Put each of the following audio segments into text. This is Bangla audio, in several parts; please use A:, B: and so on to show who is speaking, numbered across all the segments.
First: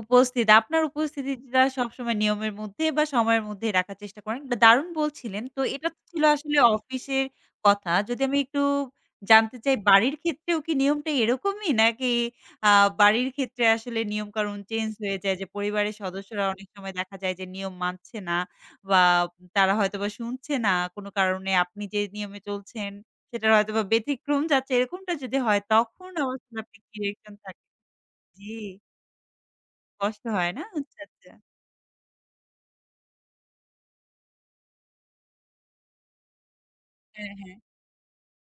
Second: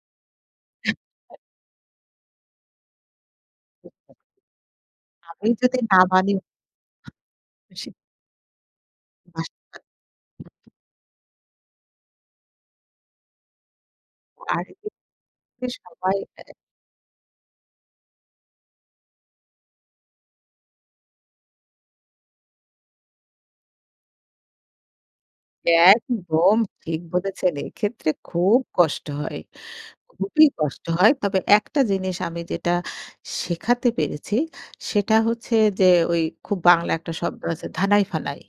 A: উপস্থিত, আপনার উপস্থিতিটা সবসময় নিয়মের মধ্যে বা সময়ের মধ্যেই রাখার
B: [unintelligible]
A: চেষ্টা করেন বা দারুণ বলছিলেন।
B: আমি
A: তো
B: যদি
A: এটা তো
B: না
A: ছিল
B: মানি।
A: আসলে অফিসের
B: আ সে
A: কথা। যদি আমি একটু জানতে চাই বাড়ির ক্ষেত্রেও
B: [unintelligible]
A: কি নিয়মটা এরকমই? নাকি আ বাড়ির ক্ষেত্রে আসলে নিয়মকানুন
B: আর
A: চেঞ্জ হয়ে যায়? যে পরিবারের
B: সবাই
A: সদস্যরা
B: দেয়।
A: অনেক সময় দেখা যায় যে, নিয়ম মানছে না বা তারা হয়তোবা শুনছে না। কোনো কারণে আপনি যে নিয়মে চলছেন, সেটার হয়তোবা ব্যতিক্রম চাচ্ছে এরকমটা যদি হয়, তখন
B: একদম
A: [unintelligible] কি
B: ঠিক
A: থাকে
B: বলেছেন। এক্ষেত্রে খুব
A: জ্বী।
B: কষ্ট হয়,
A: কষ্ট
B: খুবই
A: হয়, না?
B: কষ্ট
A: আচ্ছা,
B: হয়।
A: আচ্ছা।
B: তবে একটা জিনিস আমি যেটা শেখাতে পেরেছি। সেটা হচ্ছে যে, ওই খুব বাংলা একটা
A: হ্যাঁ,
B: শব্দ
A: হ্যাঁ।
B: আছে ধানাই-ফানাই।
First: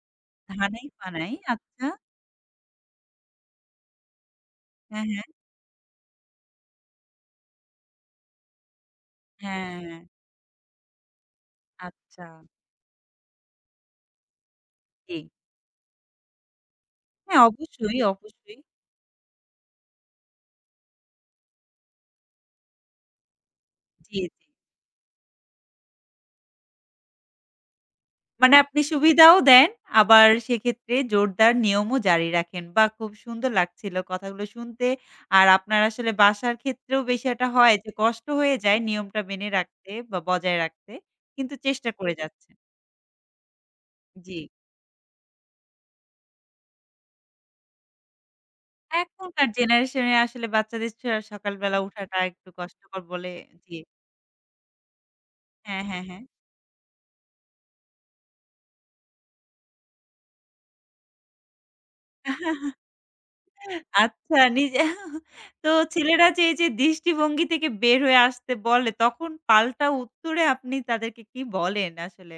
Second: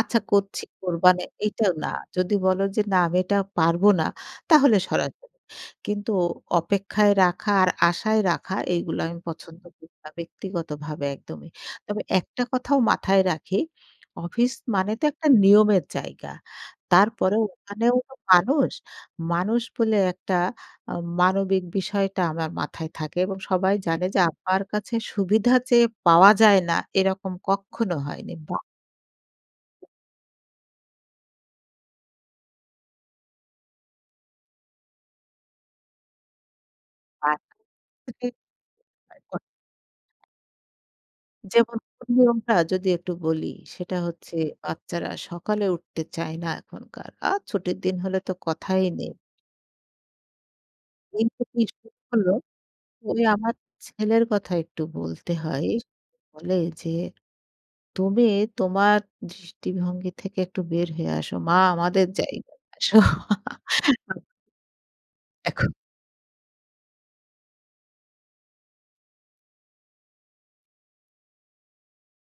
B: "আচ্ছা করছি, কোরবানে,"
A: ধানাই-পানাই,
B: এইটা
A: আচ্ছা।
B: না। যদি বলো যে "না, আমি এটা পারবো না।" তাহলে
A: হ্যাঁ, হ্যাঁ।
B: সরাসরি। কিন্তু অপেক্ষায় রাখা আর আশায় রাখা, এগুলা আমি পছন্দ করি
A: হ্যাঁ।
B: না ব্যক্তিগতভাবে একদমই। তবে একটা
A: আচ্ছা।
B: কথাও মাথায় রাখি, অফিস মানে তো
A: জ্বী।
B: একটা নিয়মের জায়গা।
A: হ্যাঁ,
B: তারপরেও ওখানেও
A: অবশ্যই,
B: তো
A: অবশ্যই।
B: মানুষ। মানুষ বলে একটা আ মানবিক বিষয়টা আমার মাথায় থাকে এবং সবাই জানে যে,
A: জ্বী, জ্বী।
B: আপার কাছে সুবিধা চেয়ে পাওয়া যায় না। এরকম কক্ষনো হয়নি। ব
A: মানে আপনি সুবিধাও দেন। আবার সেক্ষেত্রে জোরদার নিয়মও জারি রাখেন। বাহ! খুব সুন্দর লাগছিলো কথাগুলো শুনতে। আর আপনার আসলে বাসার ক্ষেত্রেও
B: আ
A: বিশয় টা হয় যে, কষ্ট
B: [unintelligible]
A: হয়ে যায় নিয়মটা মেনে রাখতে বা বজায় রাখতে। কিন্তু
B: যেমন
A: চেষ্টা
B: কোন
A: করে
B: নিয়মটা?
A: যাচ্ছেন।
B: যদি একটু বলি। সেটা হচ্ছে
A: জ্বী।
B: বাচ্চারা সকালে উঠতে চায় না এখনকার। আর ছুটির দিন হলে তো কথাই নেই।
A: এখনকার জেনারেশনে আসলে বাচ্চাদের চে
B: কিন্তু
A: সকাল
B: কি [unintelligible]
A: বেলা
B: স
A: উঠাটা
B: হল?
A: একটু কষ্টকর
B: ওই
A: বলে
B: আমার
A: জ্বী।
B: ছেলের কথা একটু বলতে হয়।
A: হ্যাঁ, হ্যাঁ, হ্যাঁ।
B: বলে যে, "তুমি তোমার দৃষ্টিভঙ্গি থেকে একটু বের হয়ে আসো। মা আমাদের জায়গায় আসো।"
A: আচ্ছা নিজে,
B: এখ
A: তো ছেলেরা যে এইযে দৃষ্টিভঙ্গি থেকে বের হয়ে আসতে বলে। তখন পাল্টা উত্তরে আপনি তাদেরকে কী বলেন আসলে?